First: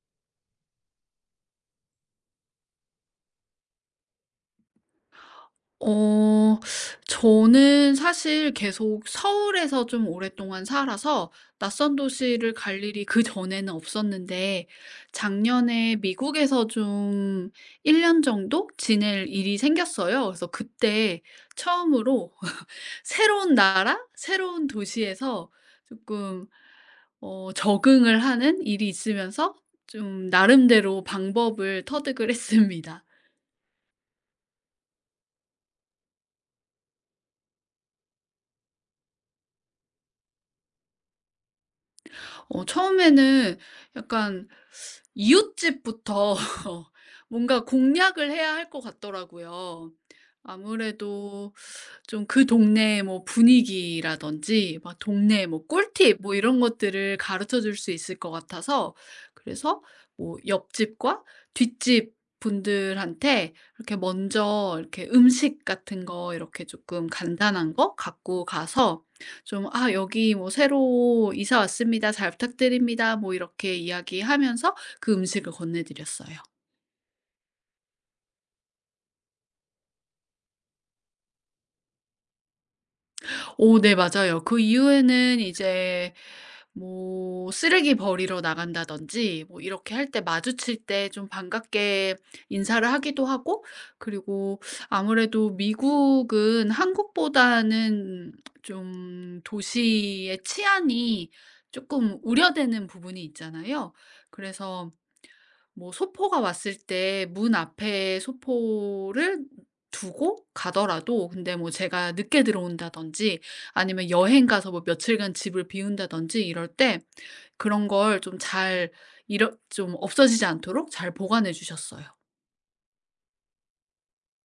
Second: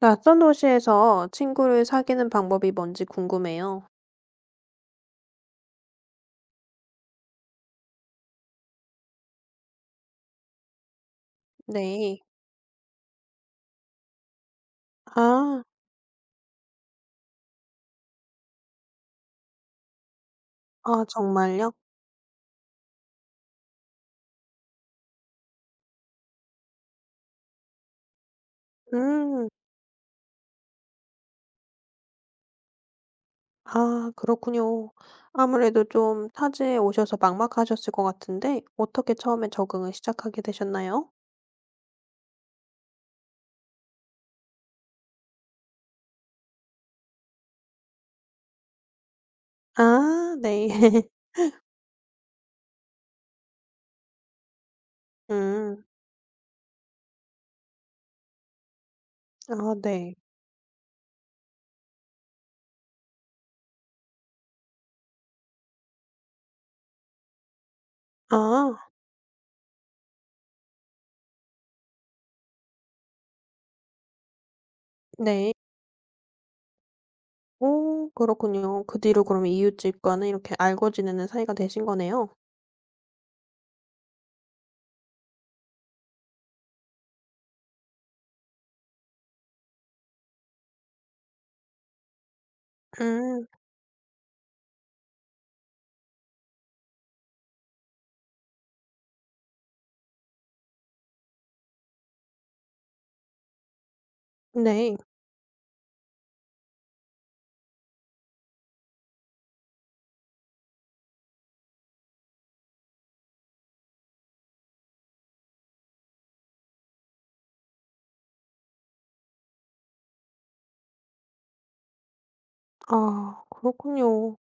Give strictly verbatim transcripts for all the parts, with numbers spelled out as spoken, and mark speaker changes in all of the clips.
Speaker 1: 낯선 도시에서 친구를 사귀는 방법이 뭔지 궁금해요.
Speaker 2: 어 저는 사실 계속 서울에서 좀 오랫동안 살아서 낯선
Speaker 1: 네.
Speaker 2: 도시를 갈 일이 그전에는 없었는데,
Speaker 1: 아.
Speaker 2: 작년에 미국에서 좀 일 년 정도 지낼 일이 생겼어요. 그래서
Speaker 1: 아
Speaker 2: 그때
Speaker 1: 정말요?
Speaker 2: 처음으로 새로운 나라, 새로운 도시에서 조금 어 적응을 하는 일이
Speaker 1: 음.
Speaker 2: 있으면서 좀 나름대로 방법을 터득을 했습니다.
Speaker 1: 아 그렇군요. 아무래도 좀 타지에 오셔서 막막하셨을 것 같은데 어떻게 처음에 적응을 시작하게 되셨나요?
Speaker 2: 어, 처음에는 약간 이웃집부터 뭔가 공략을 해야 할 것 같더라고요.
Speaker 1: 아 네.
Speaker 2: 아무래도 좀 그 동네의 뭐 분위기라든지 막 동네 뭐
Speaker 1: 음.
Speaker 2: 꿀팁 뭐 이런 것들을 가르쳐 줄 수 있을 것 같아서.
Speaker 1: 아
Speaker 2: 그래서
Speaker 1: 네.
Speaker 2: 뭐 옆집과 뒷집 분들한테 이렇게 먼저 이렇게 음식 같은 거 이렇게 조금 간단한 거 갖고
Speaker 1: 아
Speaker 2: 가서 좀 "아, 여기 뭐 새로 이사 왔습니다. 잘 부탁드립니다." 뭐 이렇게 이야기하면서 그 음식을
Speaker 1: 네.
Speaker 2: 건네드렸어요.
Speaker 1: 오 그렇군요. 그 뒤로 그럼 이웃집과는 이렇게 알고 지내는 사이가 되신 거네요.
Speaker 2: 오, 네, 맞아요. 그 이후에는 이제 뭐 쓰레기 버리러 나간다든지 뭐 이렇게 할 때 마주칠 때 좀 반갑게 인사를 하기도
Speaker 1: 음.
Speaker 2: 하고. 그리고 아무래도 미국은 한국보다는 좀 도시의 치안이 조금 우려되는 부분이 있잖아요. 그래서
Speaker 1: 네.
Speaker 2: 뭐 소포가 왔을 때 문 앞에 소포를 두고 가더라도, 근데 뭐 제가 늦게 들어온다든지 아니면 여행 가서 뭐 며칠간 집을 비운다든지 이럴 때, 그런 걸 좀 잘 잃어, 좀 없어지지 않도록 잘 보관해 주셨어요.
Speaker 1: 아 그렇군요.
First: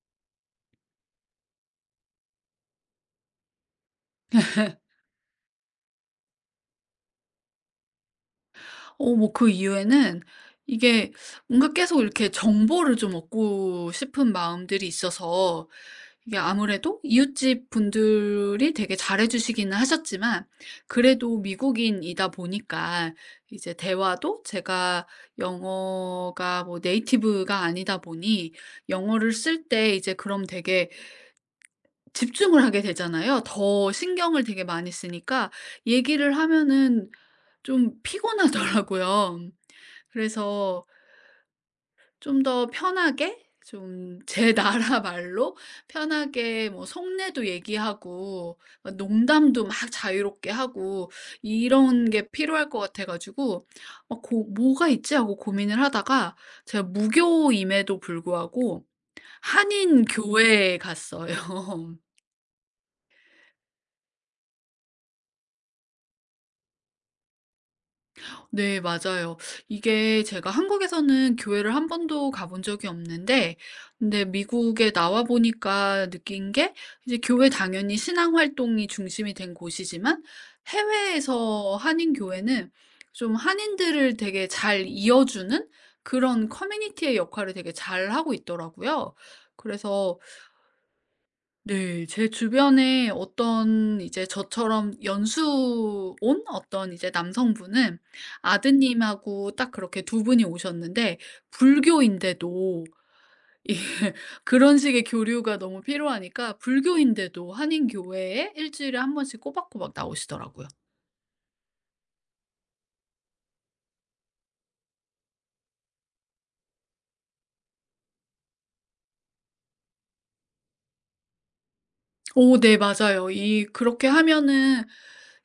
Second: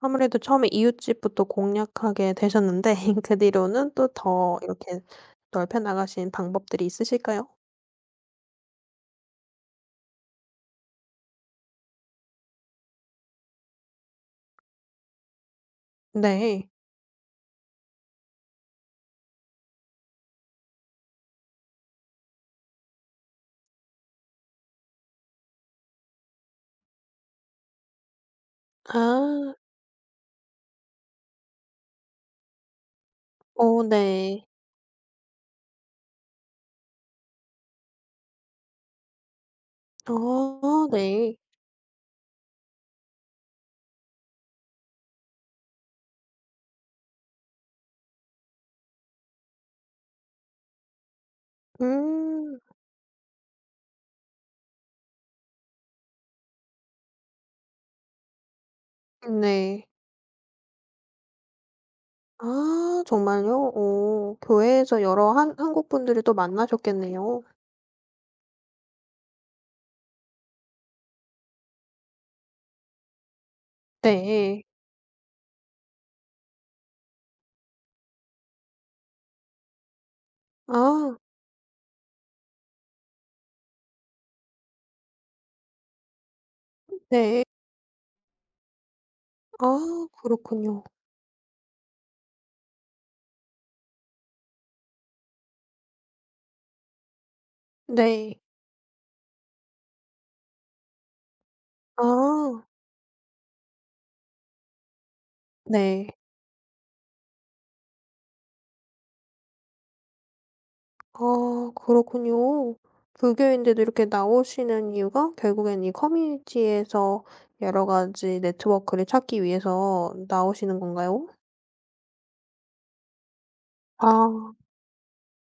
Speaker 1: 아무래도 처음에 이웃집부터 공략하게 되셨는데 그 뒤로는 또 더 이렇게 넓혀 나가신 방법들이 있으실까요?
Speaker 2: 어, 뭐 그 이유에는, 이게 뭔가 계속 이렇게 정보를 좀 얻고 싶은 마음들이 있어서, 이게
Speaker 1: 네.
Speaker 2: 아무래도 이웃집 분들이 되게 잘해 주시기는 하셨지만, 그래도 미국인이다 보니까 이제 대화도, 제가 영어가 뭐 네이티브가 아니다 보니, 영어를
Speaker 1: 아.
Speaker 2: 쓸 때 이제 그럼 되게 집중을 하게 되잖아요.
Speaker 1: 오,
Speaker 2: 더 신경을
Speaker 1: 네.
Speaker 2: 되게 많이 쓰니까 얘기를 하면은 좀 피곤하더라고요. 그래서
Speaker 1: 어 네.
Speaker 2: 좀 더 편하게 좀 제 나라 말로 편하게 뭐 속내도 얘기하고, 막 농담도 막 자유롭게 하고, 이런 게
Speaker 1: 음.
Speaker 2: 필요할 것 같아 가지고 어 고 '뭐가 있지?' 하고 고민을 하다가, 제가 무교임에도 불구하고
Speaker 1: 네.
Speaker 2: 한인 교회에 갔어요.
Speaker 1: 아 정말요? 오 교회에서 여러 한 한국 분들을 또 만나셨겠네요.
Speaker 2: 네, 맞아요. 이게 제가 한국에서는 교회를 한 번도 가본 적이 없는데, 근데
Speaker 1: 네.
Speaker 2: 미국에 나와 보니까 느낀 게, 이제 교회 당연히 신앙 활동이 중심이 된 곳이지만,
Speaker 1: 아
Speaker 2: 해외에서 한인 교회는 좀 한인들을 되게 잘 이어주는 그런 커뮤니티의
Speaker 1: 네.
Speaker 2: 역할을 되게 잘하고 있더라고요.
Speaker 1: 아
Speaker 2: 그래서
Speaker 1: 그렇군요.
Speaker 2: 네. 제 주변에 어떤 이제 저처럼 연수 온 어떤 이제 남성분은
Speaker 1: 네.
Speaker 2: 아드님하고 딱 그렇게 두 분이 오셨는데,
Speaker 1: 아
Speaker 2: 불교인데도 이 그런 식의 교류가 너무
Speaker 1: 네.
Speaker 2: 필요하니까 불교인데도 한인 교회에 일 주일에 한 번씩 꼬박꼬박 나오시더라고요.
Speaker 1: 아 그렇군요. 불교인데도 이렇게 나오시는 이유가 결국엔 이 커뮤니티에서 여러 가지 네트워크를 찾기 위해서 나오시는 건가요?
Speaker 2: 오, 네, 맞아요. 이 그렇게
Speaker 1: 아
Speaker 2: 하면은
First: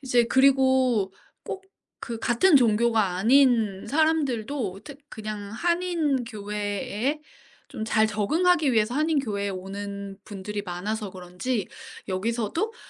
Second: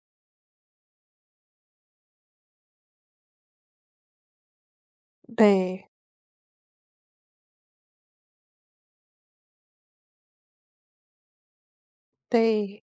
Speaker 2: 이제, 그리고 꼭 그 같은 종교가 아닌 사람들도 특 그냥
Speaker 1: 네.
Speaker 2: 한인 교회에 좀 잘 적응하기 위해서 한인 교회에 오는 분들이 많아서 그런지, 여기서도
Speaker 1: 네.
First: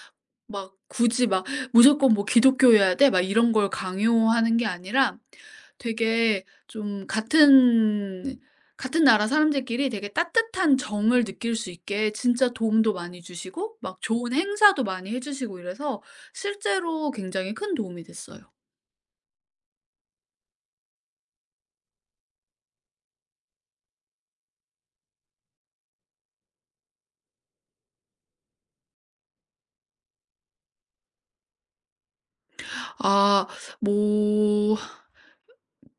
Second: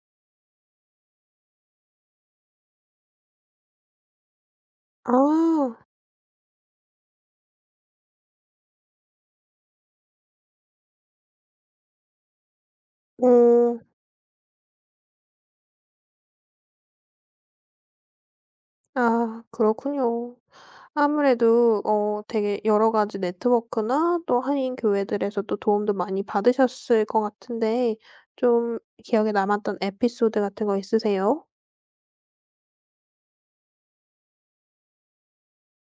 Speaker 2: 막 굳이 막 '무조건 뭐 기독교여야 돼.' 막 이런 걸 강요하는 게 아니라,
Speaker 1: 아.
Speaker 2: 되게 좀 같은 같은 나라 사람들끼리 되게 따뜻한 정을 느낄 수 있게 진짜 도움도 많이 주시고,
Speaker 1: 어.
Speaker 2: 막 좋은 행사도 많이 해 주시고, 이래서 실제로 굉장히 큰 도움이 됐어요.
Speaker 1: 아 그렇군요. 아무래도 어 되게 여러 가지 네트워크나 또 한인 교회들에서 또 도움도 많이 받으셨을 것 같은데 좀 기억에 남았던 에피소드 같은 거 있으세요?
Speaker 2: 아뭐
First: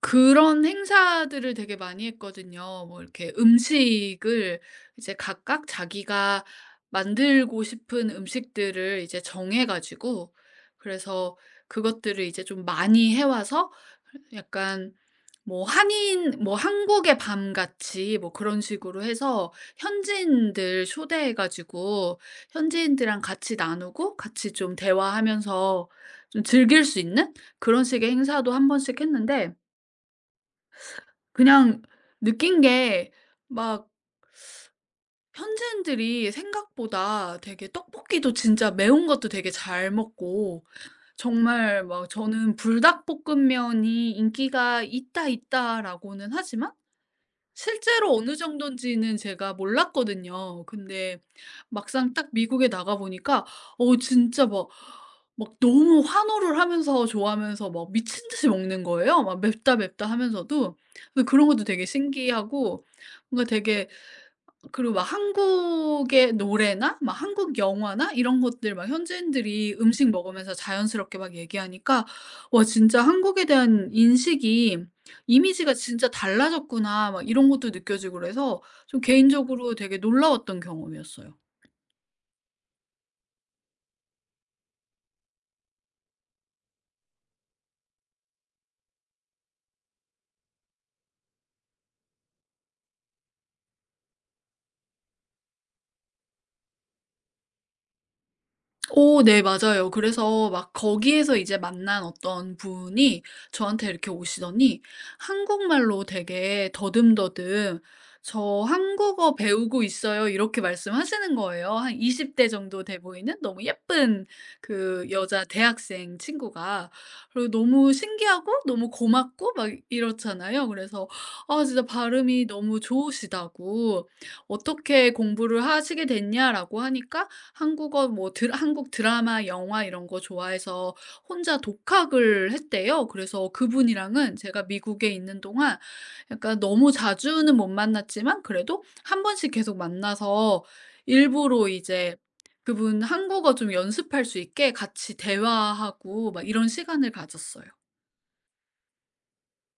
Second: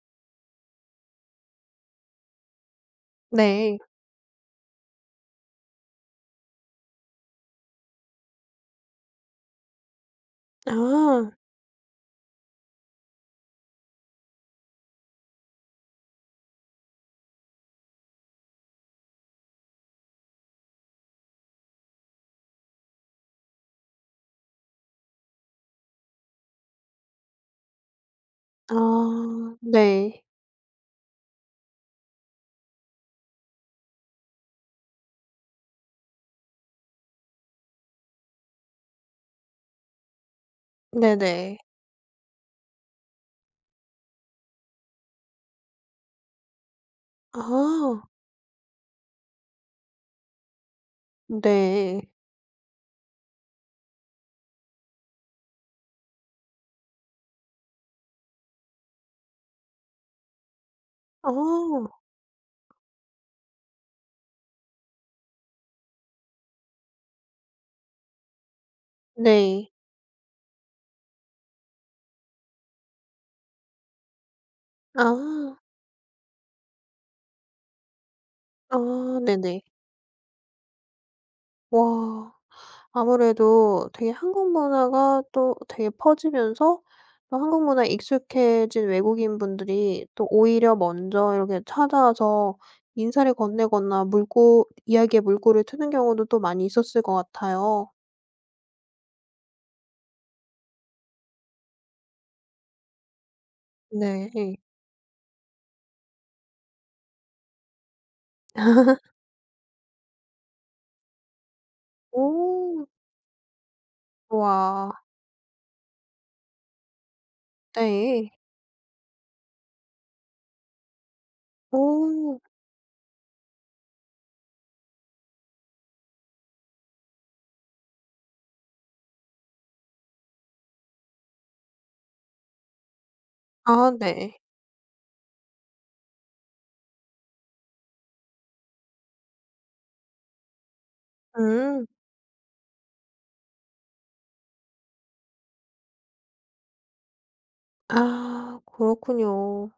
Speaker 2: 그런 행사들을 되게 많이 했거든요. 뭐 이렇게
Speaker 1: 네.
Speaker 2: 음식을 이제 각각 자기가 만들고 싶은 음식들을 이제 정해 가지고, 그래서
Speaker 1: 아.
Speaker 2: 그것들을 이제 좀 많이 해 와서, 약간 뭐 한인 뭐 한국의 밤 같이 뭐 그런 식으로 해서 현지인들 초대해 가지고 현지인들이랑 같이 나누고 같이 좀 대화하면서 좀 즐길 수 있는 그런 식의 행사도 한 번씩 했는데,
Speaker 1: 아 네.
Speaker 2: 그냥 느낀 게 막 현지인들이 생각보다 되게 떡볶이도 진짜 매운 것도 되게 잘 먹고,
Speaker 1: 네네.
Speaker 2: 정말 막. 저는 불닭볶음면이 인기가 있다 있다라고는 하지만
Speaker 1: 아
Speaker 2: 실제로 어느 정도인지는 제가 몰랐거든요. 근데
Speaker 1: 네.
Speaker 2: 막상 딱 미국에 나가 보니까 어 진짜 막 막 너무 환호를 하면서 좋아하면서 막 미친 듯이 먹는 거예요. 막 맵다 맵다 하면서도. 근데 그런 것도 되게
Speaker 1: 아
Speaker 2: 신기하고, 뭔가 되게, 그리고 막 한국의 노래나 막 한국 영화나 이런 것들 막
Speaker 1: 네.
Speaker 2: 현지인들이 음식 먹으면서 자연스럽게 막 얘기하니까 '와, 진짜 한국에 대한 인식이,
Speaker 1: 아.
Speaker 2: 이미지가 진짜 달라졌구나.' 막 이런 것도 느껴지고 그래서
Speaker 1: 아
Speaker 2: 좀
Speaker 1: 네네.
Speaker 2: 개인적으로 되게 놀라웠던 경험이었어요.
Speaker 1: 와. 아무래도 되게 한국 문화가 또 되게 퍼지면서 또 한국 문화에 익숙해진 외국인분들이 또 오히려 먼저 이렇게 찾아와서 인사를 건네거나 물고 이야기에 물꼬를 트는 경우도 또 많이 있었을 것 같아요.
Speaker 2: 오, 네, 맞아요. 그래서 막 거기에서 이제 만난 어떤 분이 저한테 이렇게
Speaker 1: 네.
Speaker 2: 오시더니 한국말로 되게 더듬더듬 "저, 한국어 배우고 있어요." 이렇게 말씀하시는 거예요. 한 이십 대 정도
Speaker 1: 오.
Speaker 2: 돼 보이는 너무 예쁜
Speaker 1: 와.
Speaker 2: 그 여자 대학생 친구가. 그리고 너무
Speaker 1: 네.
Speaker 2: 신기하고 너무 고맙고 막 이렇잖아요. 그래서 아, 진짜
Speaker 1: 오.
Speaker 2: 발음이 너무 좋으시다고 "어떻게 공부를 하시게 됐냐?"라고 하니까, 한국어 뭐 드라 한국 드라마, 영화 이런 거 좋아해서 혼자 독학을 했대요. 그래서
Speaker 1: 아
Speaker 2: 그분이랑은
Speaker 1: 네.
Speaker 2: 제가 미국에 있는 동안 약간 너무 자주는 못 만났지만, 그래도 한 번씩 계속 만나서 일부러
Speaker 1: 음.
Speaker 2: 이제 그분 한국어 좀 연습할 수 있게 같이 대화하고 막 이런 시간을 가졌어요.
Speaker 1: 아 그렇군요.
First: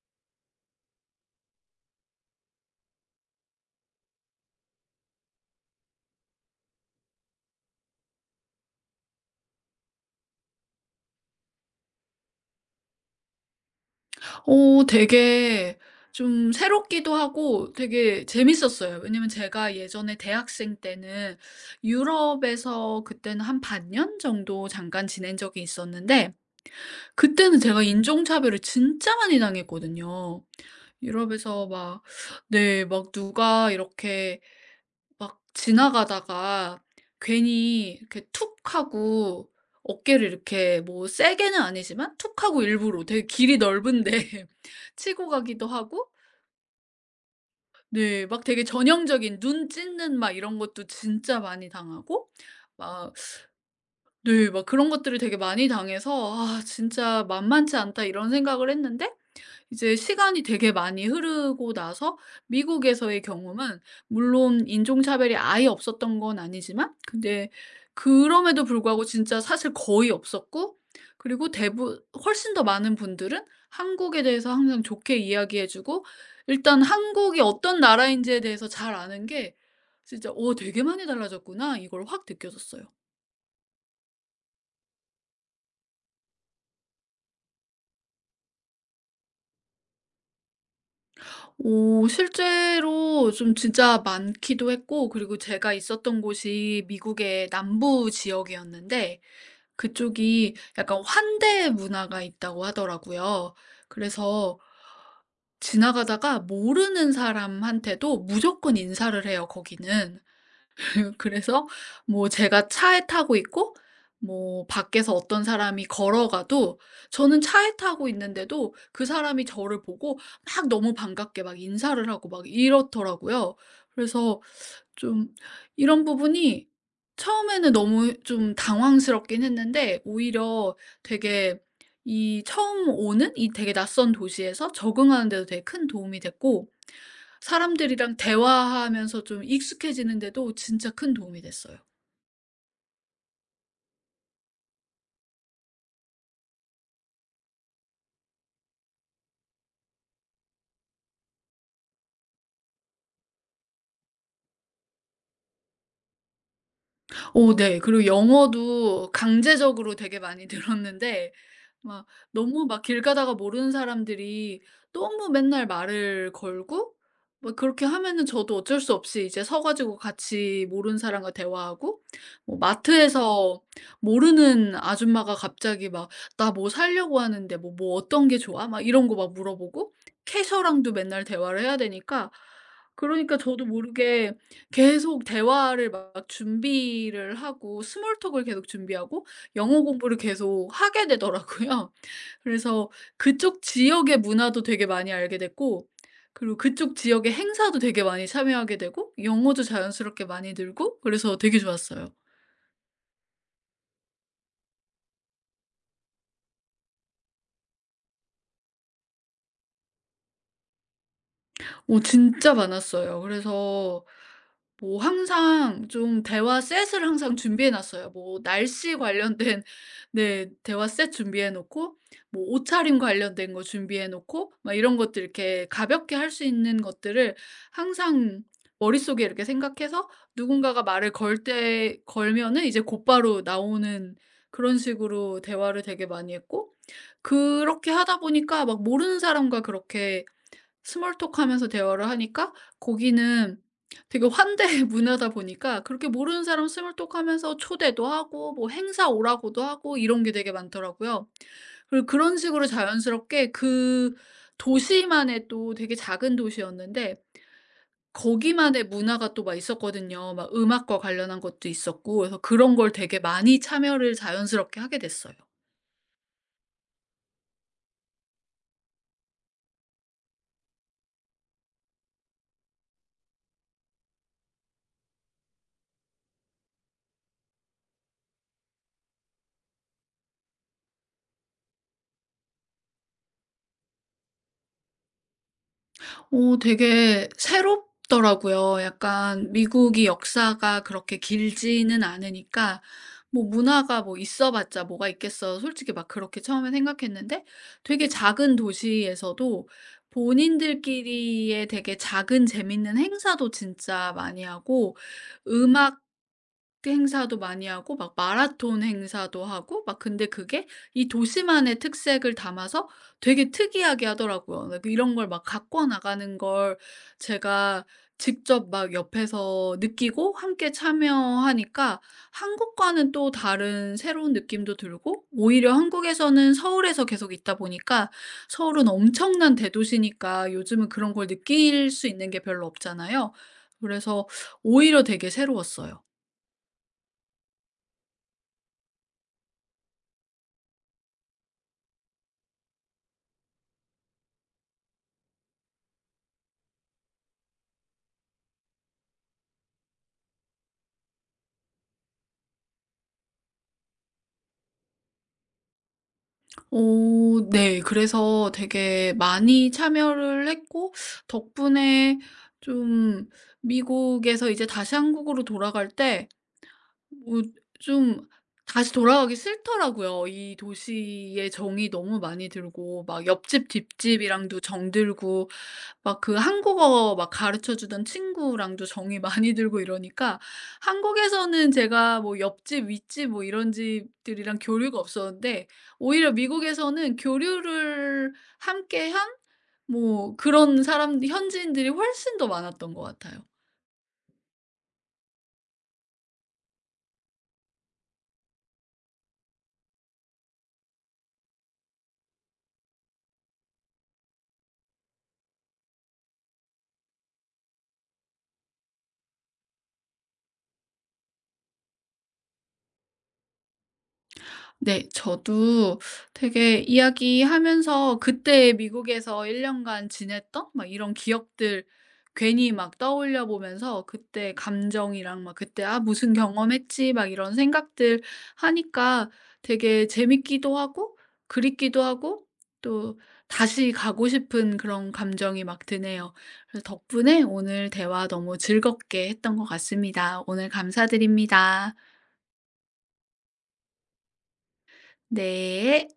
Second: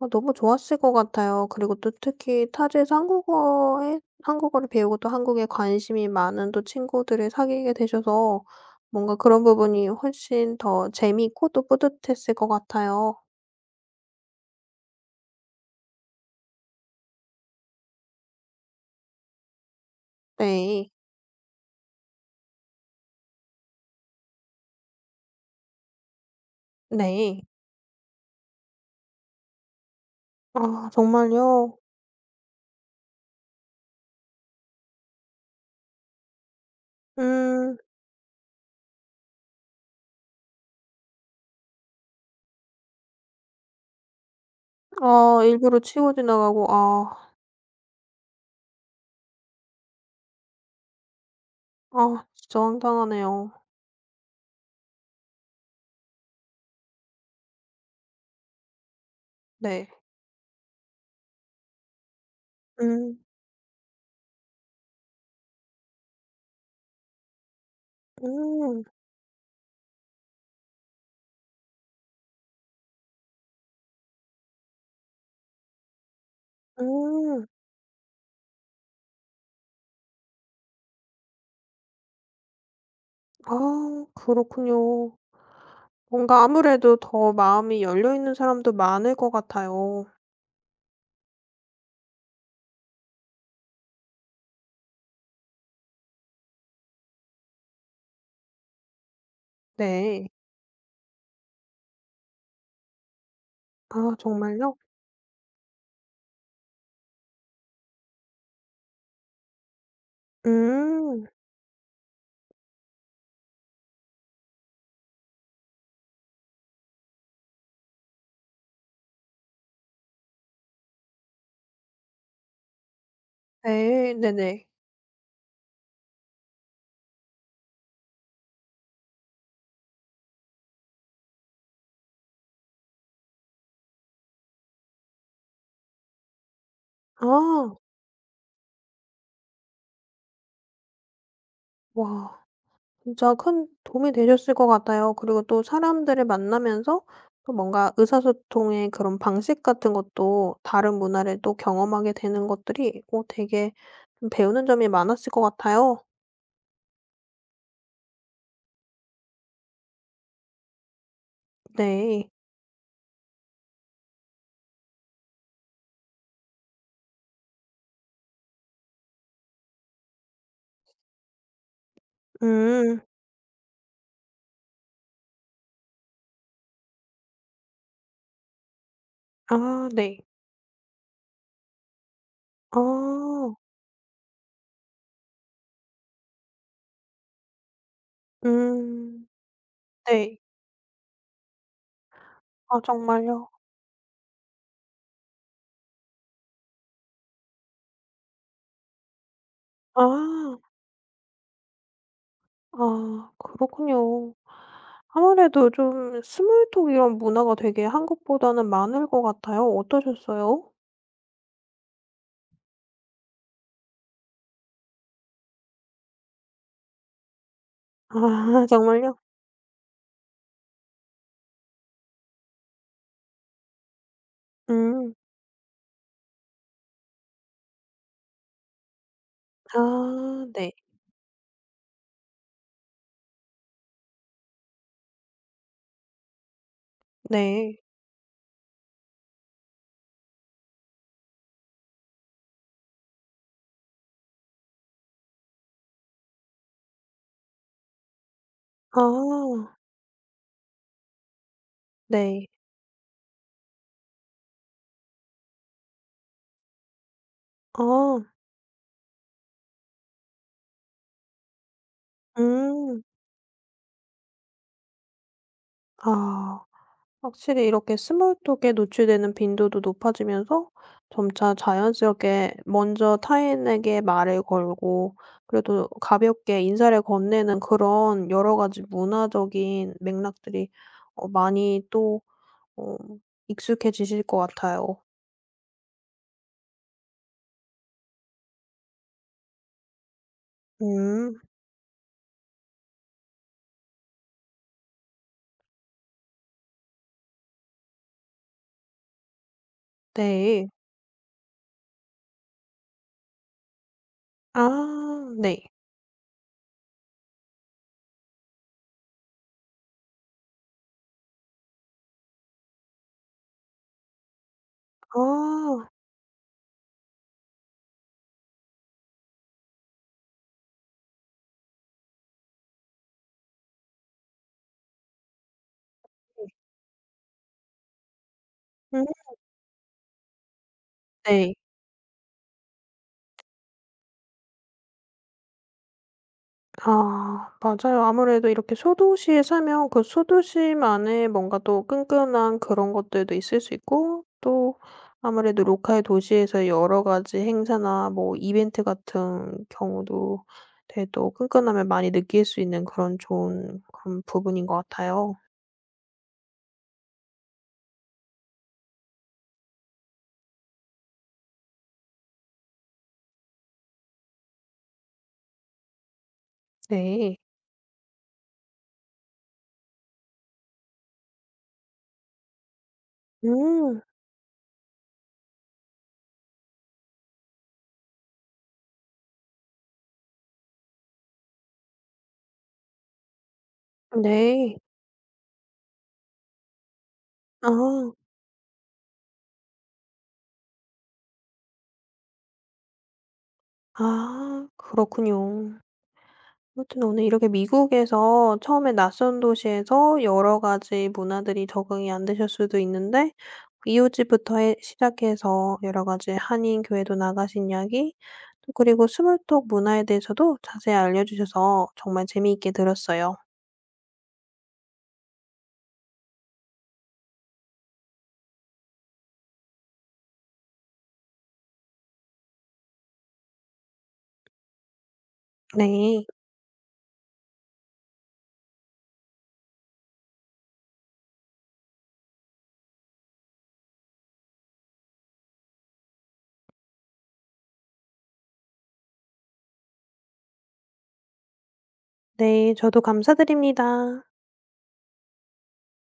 Speaker 1: 아 너무 좋았을 것 같아요. 그리고 또 특히 타지에서 한국어에 한국어를 배우고 또 한국에 관심이 많은 또 친구들을 사귀게 되셔서 뭔가 그런 부분이 훨씬 더 재미있고 또 뿌듯했을 것 같아요.
Speaker 2: 어, 되게 좀 새롭기도 하고 되게 재밌었어요. 왜냐면 제가 예전에 대학생
Speaker 1: 네.
Speaker 2: 때는 유럽에서, 그때는 한 반년 정도 잠깐 지낸 적이 있었는데,
Speaker 1: 네.
Speaker 2: 그때는 제가 인종차별을 진짜 많이 당했거든요.
Speaker 1: 아
Speaker 2: 유럽에서
Speaker 1: 정말요?
Speaker 2: 막, 네, 막 누가 이렇게 막 지나가다가
Speaker 1: 음.
Speaker 2: 괜히 이렇게 툭 하고 어깨를 이렇게 뭐 세게는 아니지만 툭 하고 일부러, 되게 길이 넓은데 치고
Speaker 1: 아
Speaker 2: 가기도
Speaker 1: 일부러
Speaker 2: 하고,
Speaker 1: 치고 지나가고 아.
Speaker 2: 네, 막 되게 전형적인 눈 찢는 막 이런 것도 진짜 많이
Speaker 1: 아
Speaker 2: 당하고,
Speaker 1: 진짜
Speaker 2: 막,
Speaker 1: 황당하네요.
Speaker 2: 네, 막 그런 것들을 되게 많이 당해서 '아, 진짜 만만치 않다.' 이런 생각을 했는데,
Speaker 1: 네.
Speaker 2: 이제 시간이 되게 많이 흐르고 나서
Speaker 1: 음.
Speaker 2: 미국에서의 경험은, 물론 인종차별이 아예 없었던 건 아니지만, 근데 그럼에도
Speaker 1: 음.
Speaker 2: 불구하고 진짜 사실 거의 없었고, 그리고 대부 훨씬 더 많은 분들은 한국에 대해서 항상 좋게 이야기해 주고, 일단 한국이
Speaker 1: 음.
Speaker 2: 어떤 나라인지에 대해서 잘 아는 게 진짜, '어, 되게 많이 달라졌구나.' 이걸 확 느껴졌어요.
Speaker 1: 아 그렇군요. 뭔가 아무래도 더 마음이 열려 있는 사람도 많을 것 같아요.
Speaker 2: 오, 실제로 좀 진짜 많기도 했고, 그리고 제가 있었던 곳이 미국의 남부 지역이었는데,
Speaker 1: 네.
Speaker 2: 그쪽이 약간 환대 문화가 있다고 하더라고요.
Speaker 1: 아
Speaker 2: 그래서
Speaker 1: 정말요?
Speaker 2: 지나가다가 모르는 사람한테도 무조건 인사를 해요, 거기는.
Speaker 1: 음.
Speaker 2: 그래서 뭐 제가 차에 타고 있고 뭐 밖에서 어떤 사람이 걸어가도, 저는 차에 타고 있는데도 그 사람이 저를 보고 막 너무 반갑게 막 인사를 하고 막 이렇더라고요.
Speaker 1: 네.
Speaker 2: 그래서
Speaker 1: 네네.
Speaker 2: 좀 이런 부분이 처음에는 너무 좀 당황스럽긴 했는데, 오히려 되게, 이 처음 오는 이 되게 낯선 도시에서 적응하는 데도 되게 큰 도움이 됐고,
Speaker 1: 아.
Speaker 2: 사람들이랑 대화하면서 좀 익숙해지는 데도 진짜 큰 도움이 됐어요.
Speaker 1: 와. 진짜 큰 도움이 되셨을 것 같아요. 그리고 또 사람들을 만나면서 또 뭔가 의사소통의 그런 방식 같은 것도 다른 문화를 또 경험하게 되는 것들이 오 되게 좀 배우는 점이 많았을 것 같아요.
Speaker 2: 어, 네. 그리고 영어도 강제적으로 되게 많이 늘었는데, 막
Speaker 1: 네.
Speaker 2: 너무 막 길 가다가 모르는 사람들이 너무 맨날 말을 걸고 막, 그렇게 하면은 저도 어쩔 수 없이 이제 서 가지고 같이 모르는 사람과 대화하고, 뭐
Speaker 1: 음.
Speaker 2: 마트에서 모르는 아줌마가 갑자기 막 "나 뭐 사려고 하는데 뭐, 뭐 어떤 게 좋아?" 막 이런 거 막
Speaker 1: 아
Speaker 2: 물어보고,
Speaker 1: 네.
Speaker 2: 캐셔랑도 맨날 대화를 해야 되니까,
Speaker 1: 아.
Speaker 2: 그러니까 저도 모르게 계속 대화를 막 준비를 하고 스몰 톡을 계속 준비하고
Speaker 1: 음.
Speaker 2: 영어 공부를
Speaker 1: 네.
Speaker 2: 계속 하게 되더라고요.
Speaker 1: 아
Speaker 2: 그래서
Speaker 1: 정말요?
Speaker 2: 그쪽 지역의 문화도 되게 많이 알게 됐고, 그리고 그쪽 지역의 행사도 되게 많이 참여하게 되고 영어도 자연스럽게 많이
Speaker 1: 아.
Speaker 2: 늘고, 그래서 되게 좋았어요.
Speaker 1: 아 그렇군요. 아무래도 좀 스몰 톡 이런 문화가 되게 한국보다는 많을 것 같아요. 어떠셨어요?
Speaker 2: 어, 진짜 많았어요. 그래서 뭐 항상 좀 대화 셋을 항상 준비해 놨어요. 뭐
Speaker 1: 아
Speaker 2: 날씨
Speaker 1: 정말요?
Speaker 2: 관련된 네, 대화 셋 준비해 놓고 뭐 옷차림 관련된 거 준비해 놓고 막 이런
Speaker 1: 음.
Speaker 2: 것들 이렇게 가볍게 할 수 있는 것들을 항상 머릿속에 이렇게 생각해서,
Speaker 1: 아 네.
Speaker 2: 누군가가 말을 걸 때 걸면은 이제 곧바로 나오는, 그런 식으로 대화를 되게 많이 했고,
Speaker 1: 네.
Speaker 2: 그렇게 하다 보니까 막 모르는 사람과 그렇게 스몰 톡하면서 대화를 하니까, 거기는 되게 환대의 문화다 보니까, 그렇게 모르는 사람 스몰 톡하면서 초대도 하고 뭐 행사 오라고도
Speaker 1: 아
Speaker 2: 하고 이런 게 되게 많더라고요. 그리고 그런
Speaker 1: 네.
Speaker 2: 식으로 자연스럽게 그 도시만의, 또 되게 작은 도시였는데
Speaker 1: 아.
Speaker 2: 거기만의 문화가 또 막 있었거든요. 막 음악과 관련한 것도 있었고, 그래서 그런 걸
Speaker 1: 음.
Speaker 2: 되게 많이 참여를 자연스럽게 하게 됐어요.
Speaker 1: 아. 확실히 이렇게 스몰톡에 노출되는 빈도도 높아지면서 점차 자연스럽게 먼저 타인에게 말을 걸고 그래도 가볍게 인사를 건네는 그런 여러 가지 문화적인 맥락들이 어 많이 또 어 익숙해지실 것 같아요.
Speaker 2: 어, 되게 새롭더라고요. 약간 미국이 역사가 그렇게
Speaker 1: 음
Speaker 2: 길지는 않으니까 뭐 문화가 뭐 있어 봤자 뭐가 있겠어, 솔직히 막 그렇게 처음에 생각했는데, 되게 작은 도시에서도
Speaker 1: 네.
Speaker 2: 본인들끼리의 되게 작은 재밌는 행사도 진짜 많이 하고,
Speaker 1: 아 네.
Speaker 2: 음악, 그 행사도 많이 하고 막 마라톤 행사도 하고 막, 근데 그게 이 도시만의 특색을 담아서 되게 특이하게 하더라고요. 네, 그 이런 걸 막 가꿔
Speaker 1: 아
Speaker 2: 나가는 걸 제가 직접 막 옆에서 느끼고 함께 참여하니까 한국과는 또 다른 새로운 느낌도 들고, 오히려 한국에서는 서울에서 계속 있다 보니까, 서울은
Speaker 1: 음
Speaker 2: 엄청난 대도시니까 요즘은 그런 걸
Speaker 1: 네.
Speaker 2: 느낄 수 있는 게 별로 없잖아요. 그래서 오히려 되게 새로웠어요.
Speaker 1: 아 맞아요. 아무래도 이렇게 소도시에 살면 그 소도시만의 뭔가 또 끈끈한 그런 것들도 있을 수 있고 또 아무래도 로컬 도시에서 여러 가지 행사나 뭐 이벤트 같은 경우도 되게 또 끈끈함을 많이 느낄 수 있는 그런 좋은 그런 부분인 것 같아요.
Speaker 2: 오, 네. 그래서 되게 많이 참여를 했고, 덕분에 좀, 미국에서 이제 다시 한국으로 돌아갈 때
Speaker 1: 네.
Speaker 2: 뭐 좀 다시 돌아가기 싫더라고요. 이 도시의 정이 너무 많이 들고, 막 옆집
Speaker 1: 음.
Speaker 2: 뒷집이랑도 정 들고, 막 그 한국어 막 가르쳐 주던 친구랑도 정이 많이 들고 이러니까, 한국에서는 제가 뭐 옆집 윗집 뭐 이런 집들이랑
Speaker 1: 네.
Speaker 2: 교류가 없었는데, 오히려 미국에서는
Speaker 1: 아.
Speaker 2: 교류를 함께한 뭐 그런 사람, 현지인들이 훨씬 더 많았던 것 같아요.
Speaker 1: 아 그렇군요. 아무튼 오늘 이렇게 미국에서 처음에 낯선 도시에서 여러 가지 문화들이 적응이 안 되실 수도 있는데 이웃집부터 해 시작해서 여러 가지 한인 교회도 나가신 이야기 또 그리고 스몰톡 문화에 대해서도 자세히 알려 주셔서 정말 재미있게 들었어요.
Speaker 2: 네. 저도 되게 이야기하면서 그때 미국에서 1 년간 지냈던 막 이런 기억들 괜히 막 떠올려 보면서, 그때 감정이랑 막 그때 '아,
Speaker 1: 네.
Speaker 2: 무슨 경험했지.' 막 이런 생각들 하니까 되게 재밌기도 하고, 그립기도 하고, 또 다시 가고 싶은 그런 감정이 막 드네요. 그래서 덕분에 오늘 대화 너무 즐겁게 했던 것 같습니다. 오늘 감사드립니다.
Speaker 1: 네. 저도 감사드립니다.
Speaker 2: 네.